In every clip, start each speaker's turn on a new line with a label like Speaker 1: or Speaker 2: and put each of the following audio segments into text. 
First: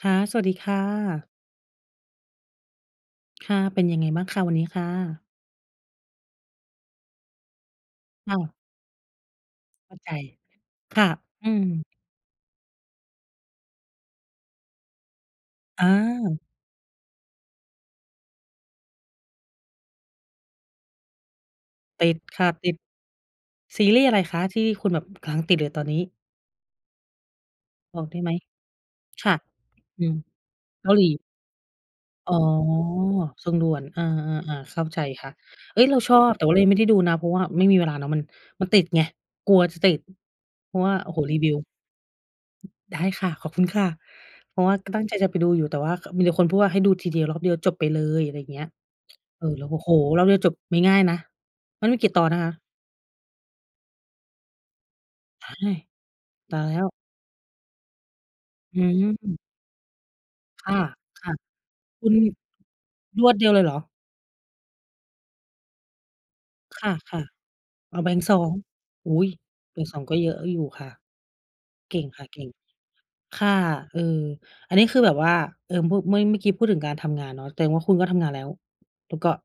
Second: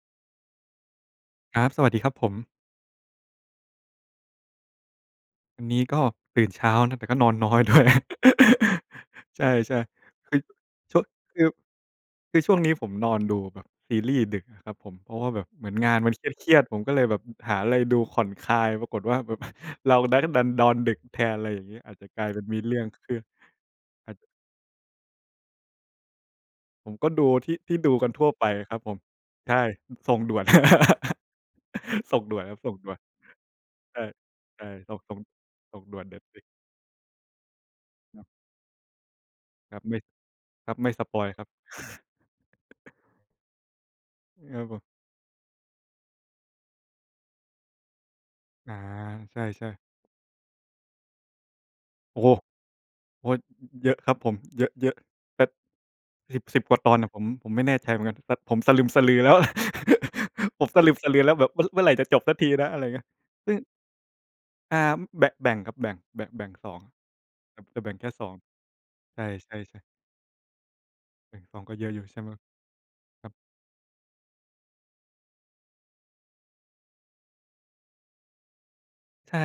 Speaker 1: ค่ะ สวัสดีค่ะ
Speaker 2: ครับ สวัสดีครับผม
Speaker 1: ค่ะ เป็นยังไงบ้างคะ วันนี้ค่ะ?
Speaker 2: วันนี้ก็ตื่นเช้านะ แต่ก็นอนน้อย ด้วย
Speaker 1: อ้าว
Speaker 2: ใช่
Speaker 1: เข้าใจ
Speaker 2: ๆ คือ ช
Speaker 1: ค
Speaker 2: ่ว
Speaker 1: ่
Speaker 2: ง
Speaker 1: ะ
Speaker 2: คื
Speaker 1: อื
Speaker 2: อ
Speaker 1: ม
Speaker 2: คือช่วงนี้ผมนอนดูแบบซีรีส์ดึกอะครับผม เพราะว่าแบบเหมือน
Speaker 1: อ
Speaker 2: งานมันเ
Speaker 1: า
Speaker 2: ครียด ๆ ผมก็เลยแบบหาอะไรดูผ่อนคลาย ปรากฏว่าแบบ เรานั้นดันนอนดึกแทน อะไรอย่างงี้ อาจ
Speaker 1: ต
Speaker 2: จะ
Speaker 1: ิด
Speaker 2: กลายเป
Speaker 1: ค
Speaker 2: ็
Speaker 1: ่
Speaker 2: น
Speaker 1: ะ
Speaker 2: มี
Speaker 1: ต
Speaker 2: เ
Speaker 1: ิ
Speaker 2: รื
Speaker 1: ด
Speaker 2: ่องขึ้น
Speaker 1: ซีรีส์
Speaker 2: อ
Speaker 1: อ
Speaker 2: า
Speaker 1: ะ
Speaker 2: จ
Speaker 1: ไรคะ ที่คุณแบบกำลังติดเลยตอนนี้?
Speaker 2: ผมก็ดูที่ ที่ดู
Speaker 1: บอ
Speaker 2: ก
Speaker 1: ก
Speaker 2: ัน
Speaker 1: ได้
Speaker 2: ทั
Speaker 1: ไ
Speaker 2: ่
Speaker 1: ห
Speaker 2: ว
Speaker 1: ม?
Speaker 2: ไปครับผม
Speaker 1: ค่ะ
Speaker 2: ใช่
Speaker 1: อื
Speaker 2: ส
Speaker 1: อ
Speaker 2: ่งด่วน
Speaker 1: เกาหลี
Speaker 2: ส่ง
Speaker 1: อ๋
Speaker 2: ด
Speaker 1: อ
Speaker 2: ่วนครับ ส่งด่วน
Speaker 1: ส่งด่วน
Speaker 2: ใช
Speaker 1: อา ๆ
Speaker 2: ่
Speaker 1: ๆ เข้า
Speaker 2: ๆ ส่
Speaker 1: ใจ
Speaker 2: ง ส่ง
Speaker 1: ค่ะ
Speaker 2: ส
Speaker 1: เฮ
Speaker 2: ่
Speaker 1: ้
Speaker 2: ง
Speaker 1: ย เ
Speaker 2: ด
Speaker 1: ร
Speaker 2: ่
Speaker 1: า
Speaker 2: วน
Speaker 1: ชอบ แต
Speaker 2: Netflix
Speaker 1: ่ว่าเรายังไม่ได้ดูนะ เพราะว่าไม่มีเวลาเนาะ มั
Speaker 2: ค
Speaker 1: น
Speaker 2: รับ
Speaker 1: มันติดไง กลัว
Speaker 2: ค
Speaker 1: จ
Speaker 2: รั
Speaker 1: ะ
Speaker 2: บ
Speaker 1: ต
Speaker 2: ไม
Speaker 1: ิ
Speaker 2: ่
Speaker 1: ด
Speaker 2: คร
Speaker 1: เ
Speaker 2: ั
Speaker 1: พ
Speaker 2: บ
Speaker 1: ราะ
Speaker 2: ไม
Speaker 1: ว
Speaker 2: ่
Speaker 1: ่า
Speaker 2: ส
Speaker 1: โอ้
Speaker 2: ป
Speaker 1: โฮ
Speaker 2: อยล์
Speaker 1: รี
Speaker 2: ครั
Speaker 1: ว
Speaker 2: บ
Speaker 1: ิว ได้ค่ะ ขอบคุณค่ะ เ
Speaker 2: ค
Speaker 1: พ
Speaker 2: ร
Speaker 1: ร
Speaker 2: ั
Speaker 1: า
Speaker 2: บ
Speaker 1: ะว่
Speaker 2: ผ
Speaker 1: า
Speaker 2: ม
Speaker 1: ก็ตั้งใจจะไปดูอยู่ แต่ว่า ก มีแต่คนพูดว่า ให้ดูทีเดียวรอบเดียวจบไปเลย อะไรอย่างเงี้ย
Speaker 2: อา ใช
Speaker 1: เออ เรา
Speaker 2: ่
Speaker 1: ก็
Speaker 2: ๆ
Speaker 1: โอ้โฮ! รอบเดียวจบไม่ง่ายนะ มันมีกี่
Speaker 2: โอ
Speaker 1: ต
Speaker 2: ้
Speaker 1: อ
Speaker 2: โ
Speaker 1: น
Speaker 2: ฮ!
Speaker 1: นะคะ?
Speaker 2: โอ๊ย เยอะครับผม เยอะ ๆ เป็
Speaker 1: ว
Speaker 2: ด
Speaker 1: ้าย
Speaker 2: สิบ
Speaker 1: ต
Speaker 2: สิ
Speaker 1: า
Speaker 2: บ
Speaker 1: ย
Speaker 2: ก
Speaker 1: แ
Speaker 2: ว
Speaker 1: ล
Speaker 2: ่
Speaker 1: ้
Speaker 2: าต
Speaker 1: ว
Speaker 2: อนอะ ผม ผมไม่แน่ใจเหมือนกัน แบบผมสะ
Speaker 1: อ
Speaker 2: ล
Speaker 1: ื
Speaker 2: ึมสะลือแล้ว
Speaker 1: ม
Speaker 2: อะ ผ
Speaker 1: ค
Speaker 2: ม
Speaker 1: ่ะ
Speaker 2: สะลึมสะลือแล้ว แบบเมื่อ เมื่อไร
Speaker 1: ๆ ค
Speaker 2: จะ
Speaker 1: ุณ
Speaker 2: จบสักทีนะ อะไรเงี้ย
Speaker 1: รวดเดี
Speaker 2: ซ
Speaker 1: ย
Speaker 2: ึ
Speaker 1: ว
Speaker 2: ่ง
Speaker 1: เลยเหรอ?
Speaker 2: อ่า แบะ แบ่งครับ แบ่ง แบะ แบ่ง 2
Speaker 1: ค่ะ
Speaker 2: จะ จะแบ
Speaker 1: ๆ
Speaker 2: ่
Speaker 1: อ
Speaker 2: ง
Speaker 1: ๋อ
Speaker 2: แค
Speaker 1: แบ
Speaker 2: ่
Speaker 1: ่ง
Speaker 2: สอ
Speaker 1: ส
Speaker 2: ง
Speaker 1: อง อ
Speaker 2: ใ
Speaker 1: ุ
Speaker 2: ช
Speaker 1: ๊ย! แบ
Speaker 2: ่ ๆ ๆ
Speaker 1: ่ง 2 ก็เยอะอยู่ค่ะ
Speaker 2: แบ่ง 2 ก็เยอ
Speaker 1: เ
Speaker 2: ะ
Speaker 1: ก
Speaker 2: อย
Speaker 1: ่
Speaker 2: ู่
Speaker 1: ง
Speaker 2: ใช
Speaker 1: ค
Speaker 2: ่
Speaker 1: ่
Speaker 2: ไ
Speaker 1: ะ
Speaker 2: หม?
Speaker 1: เก่ง
Speaker 2: ครับ
Speaker 1: ค่ะ เออ อันนี้คือแบบว่า เอ่อ มุ เมื่อย เมื่อกี้พูดถึงการทำงานเนาะ แตงว่าคุณก็ทำงานแล้ว แล้วก็
Speaker 2: ใช่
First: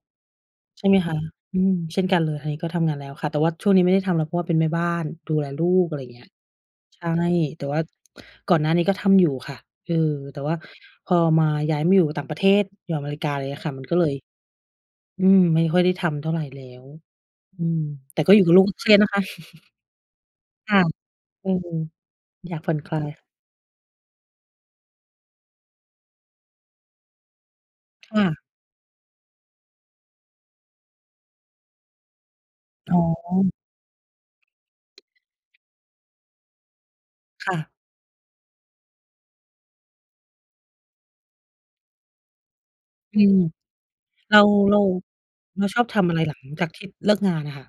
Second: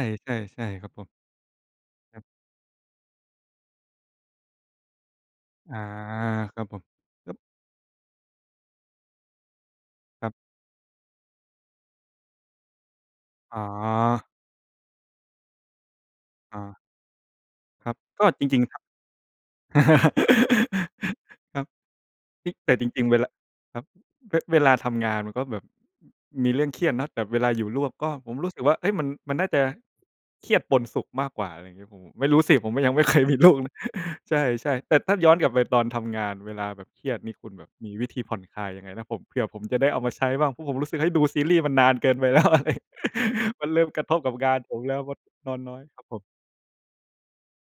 Speaker 2: ๆ
Speaker 1: ใ
Speaker 2: ๆ
Speaker 1: ช
Speaker 2: คร
Speaker 1: ่
Speaker 2: ับ
Speaker 1: ไหม
Speaker 2: ผม
Speaker 1: คะ? อืม เช่นก
Speaker 2: ค
Speaker 1: ั
Speaker 2: ร
Speaker 1: น
Speaker 2: ับ
Speaker 1: เลย ทางนี้ก็ทำงานแล้วค่ะ แต่ว่าช่วงนี้ไม่ได้ทำแล้ว เพราะว่าเป็นแม่บ้าน ดูแลลู
Speaker 2: อา
Speaker 1: ก อะไรเงี้ย
Speaker 2: ครับผม
Speaker 1: ใช่
Speaker 2: ครับ
Speaker 1: แต่ว่าก่อนหน้านี้ก็ทำอยู่ค่ะ เออ
Speaker 2: ครับ
Speaker 1: แต่ว่าพอมา ย้ายมาอยู่ต่างประเทศ อยู่อเมริกา ไรเง
Speaker 2: อ
Speaker 1: ี
Speaker 2: ๋
Speaker 1: ้ย
Speaker 2: อ
Speaker 1: ค่ะ มันก็เลย อืม ไม่ค่อยได้ทำเท่าไร
Speaker 2: อ
Speaker 1: แ
Speaker 2: ้
Speaker 1: ล้
Speaker 2: อ
Speaker 1: ว อืม
Speaker 2: ครับ
Speaker 1: แต่
Speaker 2: ก็
Speaker 1: ก็อย
Speaker 2: จ
Speaker 1: ู่กับ
Speaker 2: ริ
Speaker 1: ลู
Speaker 2: ง
Speaker 1: ก
Speaker 2: ๆ ครั
Speaker 1: เ
Speaker 2: บ
Speaker 1: ครียดนะคะ ค่ะ อื
Speaker 2: ครั
Speaker 1: ม
Speaker 2: บ เฮ
Speaker 1: อ
Speaker 2: ้
Speaker 1: ย
Speaker 2: ย!
Speaker 1: ากผ
Speaker 2: แต
Speaker 1: ่
Speaker 2: ่
Speaker 1: อน
Speaker 2: จ
Speaker 1: คลา
Speaker 2: ริง ๆ เว
Speaker 1: ย
Speaker 2: ลา ครับ เวะ เวลาทำงานมันก็แบบ มีเรื่องเครียดเนาะ แต่เวลาอยู่ลวกก็
Speaker 1: ค่
Speaker 2: ผม
Speaker 1: ะ
Speaker 2: รู้สึกว่า เฮ้ย! มัน มันน่าจะ เครียดปนสุขมากกว่า อะไรงี้ ผม ผม ไม่รู้สิ ผมก็ย
Speaker 1: อ
Speaker 2: ั
Speaker 1: ๋
Speaker 2: ง
Speaker 1: อ
Speaker 2: ไม่ เคยมีลูก ใช่ ๆ แต่ถ้าย้อนกลับไปตอนทำงาน เวลาแบบเครียดนี่ ค
Speaker 1: ค
Speaker 2: ุณ
Speaker 1: ่
Speaker 2: แบ
Speaker 1: ะ
Speaker 2: บมีวิธีผ่อนคลายยังไงนะ? ผม เผื่อผมจะได้เอามาใช้บ้าง เพราะผมรู้สึก เฮ้ย ดูซีรีส์มันนานเกินไป แล้วอะไร
Speaker 1: อืม
Speaker 2: มันเริ่มกระทบก
Speaker 1: เ
Speaker 2: ั
Speaker 1: ร
Speaker 2: บ
Speaker 1: า
Speaker 2: งานผ
Speaker 1: เรา
Speaker 2: มแล้ว มันนอ
Speaker 1: เ
Speaker 2: น
Speaker 1: รา
Speaker 2: น้
Speaker 1: ช
Speaker 2: อ
Speaker 1: อ
Speaker 2: ย
Speaker 1: บท
Speaker 2: ครับ
Speaker 1: ำอะ
Speaker 2: ผ
Speaker 1: ไร
Speaker 2: ม
Speaker 1: หลังจากที่เลิกงานอะค่ะ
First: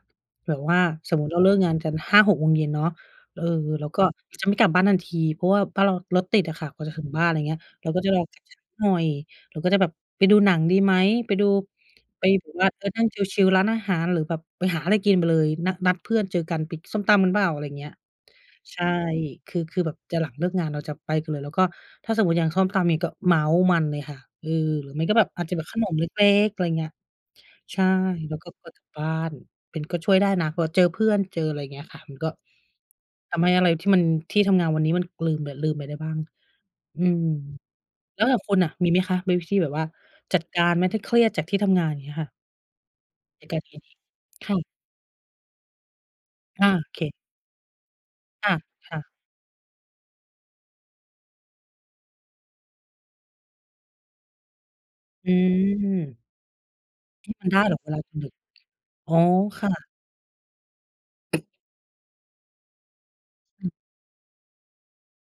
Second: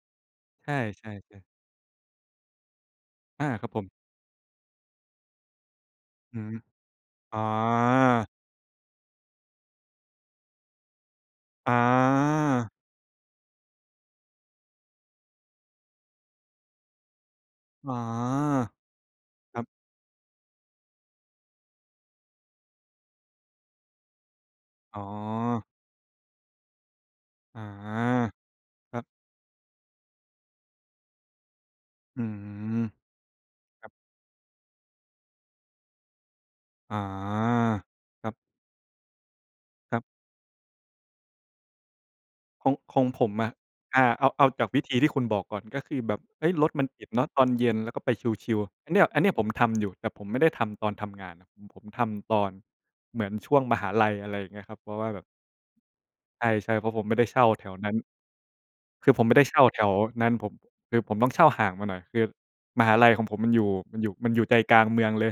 Speaker 1: แบบ
Speaker 2: ใช
Speaker 1: ว่า
Speaker 2: ่
Speaker 1: สมมติเรา
Speaker 2: ๆ ๆ
Speaker 1: เลิกงานกัน 5-6 โมงเย็นเนาะ เอ
Speaker 2: อ
Speaker 1: อ
Speaker 2: า ครับผ
Speaker 1: เรา
Speaker 2: ม
Speaker 1: ก็จะไม่กลับบ้านทันที เพราะว่าบ้านเรารถต
Speaker 2: อ
Speaker 1: ิ
Speaker 2: ื
Speaker 1: ด
Speaker 2: อฮ
Speaker 1: อ
Speaker 2: ึ
Speaker 1: ะค่ะ กว่าจะถึงบ้าน ไร
Speaker 2: อ๋อ
Speaker 1: เงี้ย เราก็จะรออีกสักหน่อย เราก็จะแบบไปดูหนังดีไหม? ไปดู
Speaker 2: อ
Speaker 1: ไปแบบว่า
Speaker 2: า
Speaker 1: เออ นั่งชิล ๆ ร้านอาหาร หรือแบบไปหาอะไรกินไปเลย นะ นัดเพื่อนเจอกันไปกินส้มตำกันเปล่า? อะไรเงี
Speaker 2: อ
Speaker 1: ้
Speaker 2: า
Speaker 1: ย ใช่ ค
Speaker 2: ค
Speaker 1: ื
Speaker 2: ร
Speaker 1: อ
Speaker 2: ับ
Speaker 1: คือแบบจะหลังเลิกงาน เราจะไปกันเลย แล้วก็ถ้าสมมติอย่างส้มตำนี่ก็เมาท์มันเลยค่ะ เออ หรือ
Speaker 2: อ๋
Speaker 1: ไม่
Speaker 2: อ
Speaker 1: ก็แบบอาจจะแบบขนมเล็ก ๆ อะไรเงี้ย
Speaker 2: อา
Speaker 1: ใช่ แล้วก็พอถึง
Speaker 2: ครั
Speaker 1: บ
Speaker 2: บ
Speaker 1: ้าน เป็น ก็ช่วยได้นะว่า เจอเพื่อนเจออะไร เงี้ยค่ะ มั
Speaker 2: อ
Speaker 1: น
Speaker 2: ื
Speaker 1: ก็
Speaker 2: ม
Speaker 1: ทำให้อะไร
Speaker 2: ค
Speaker 1: ท
Speaker 2: ร
Speaker 1: ี
Speaker 2: ั
Speaker 1: ่
Speaker 2: บ
Speaker 1: มัน ที่ทำงานวันนี้มันลืม เลย ลืมไปได้บ้าง
Speaker 2: อา
Speaker 1: อืม แล้
Speaker 2: ค
Speaker 1: ว
Speaker 2: รั
Speaker 1: แต
Speaker 2: บ
Speaker 1: ่คุณน่ะมีไหมคะ? มีวิธีแบบว่า
Speaker 2: ครับ
Speaker 1: จัดการไหม? ถ้าเครียดจากที่ทำงาน อย่างเงี้ยค่ะ?
Speaker 2: ของ ของผม
Speaker 1: แ
Speaker 2: อ
Speaker 1: ล้ว
Speaker 2: ะ
Speaker 1: ก็ทีนี้
Speaker 2: อา เอา เอา
Speaker 1: ค่
Speaker 2: จา
Speaker 1: ะ
Speaker 2: กวิธีที่คุณบอกก่อน ก็คือแบบ เฮ้ย
Speaker 1: อ
Speaker 2: ร
Speaker 1: า
Speaker 2: ถม
Speaker 1: โ
Speaker 2: ัน
Speaker 1: อเ
Speaker 2: ต
Speaker 1: ค
Speaker 2: ิดเนาะตอนเย็น แล้วก็ไปช
Speaker 1: ค่
Speaker 2: ิ
Speaker 1: ะ
Speaker 2: ล ๆ อั
Speaker 1: ค
Speaker 2: นเน
Speaker 1: ่
Speaker 2: ี้ย
Speaker 1: ะ
Speaker 2: อันเนี้ยผมทำอยู่ แต่ผมไม่ได้ทำตอนทำงานนะ อืม ผมทำตอนเหมือนช่วงมหาลัย อะไรอย่างเงี้ยครับ เพราะว่าแบบ
Speaker 1: อือ
Speaker 2: ใช่ ๆ เพราะผมไม่ได้เช
Speaker 1: ท
Speaker 2: ่า
Speaker 1: ำได้
Speaker 2: แถ
Speaker 1: เหร
Speaker 2: ว
Speaker 1: อเ
Speaker 2: น
Speaker 1: ว
Speaker 2: ั้น
Speaker 1: ลาคุณหยุด?
Speaker 2: คื
Speaker 1: อ
Speaker 2: อ
Speaker 1: ๋อ
Speaker 2: ผมไม่ได้เช่
Speaker 1: ค
Speaker 2: า
Speaker 1: ่
Speaker 2: แถ
Speaker 1: ะ
Speaker 2: วนั้น ผม คือผมต้องเช่าห่างมาหน่อย คือมหาลัยของผมมันอย
Speaker 1: อ
Speaker 2: ู่
Speaker 1: ืม
Speaker 2: มันอยู่ มันอยู่ใจกลางเมืองเลย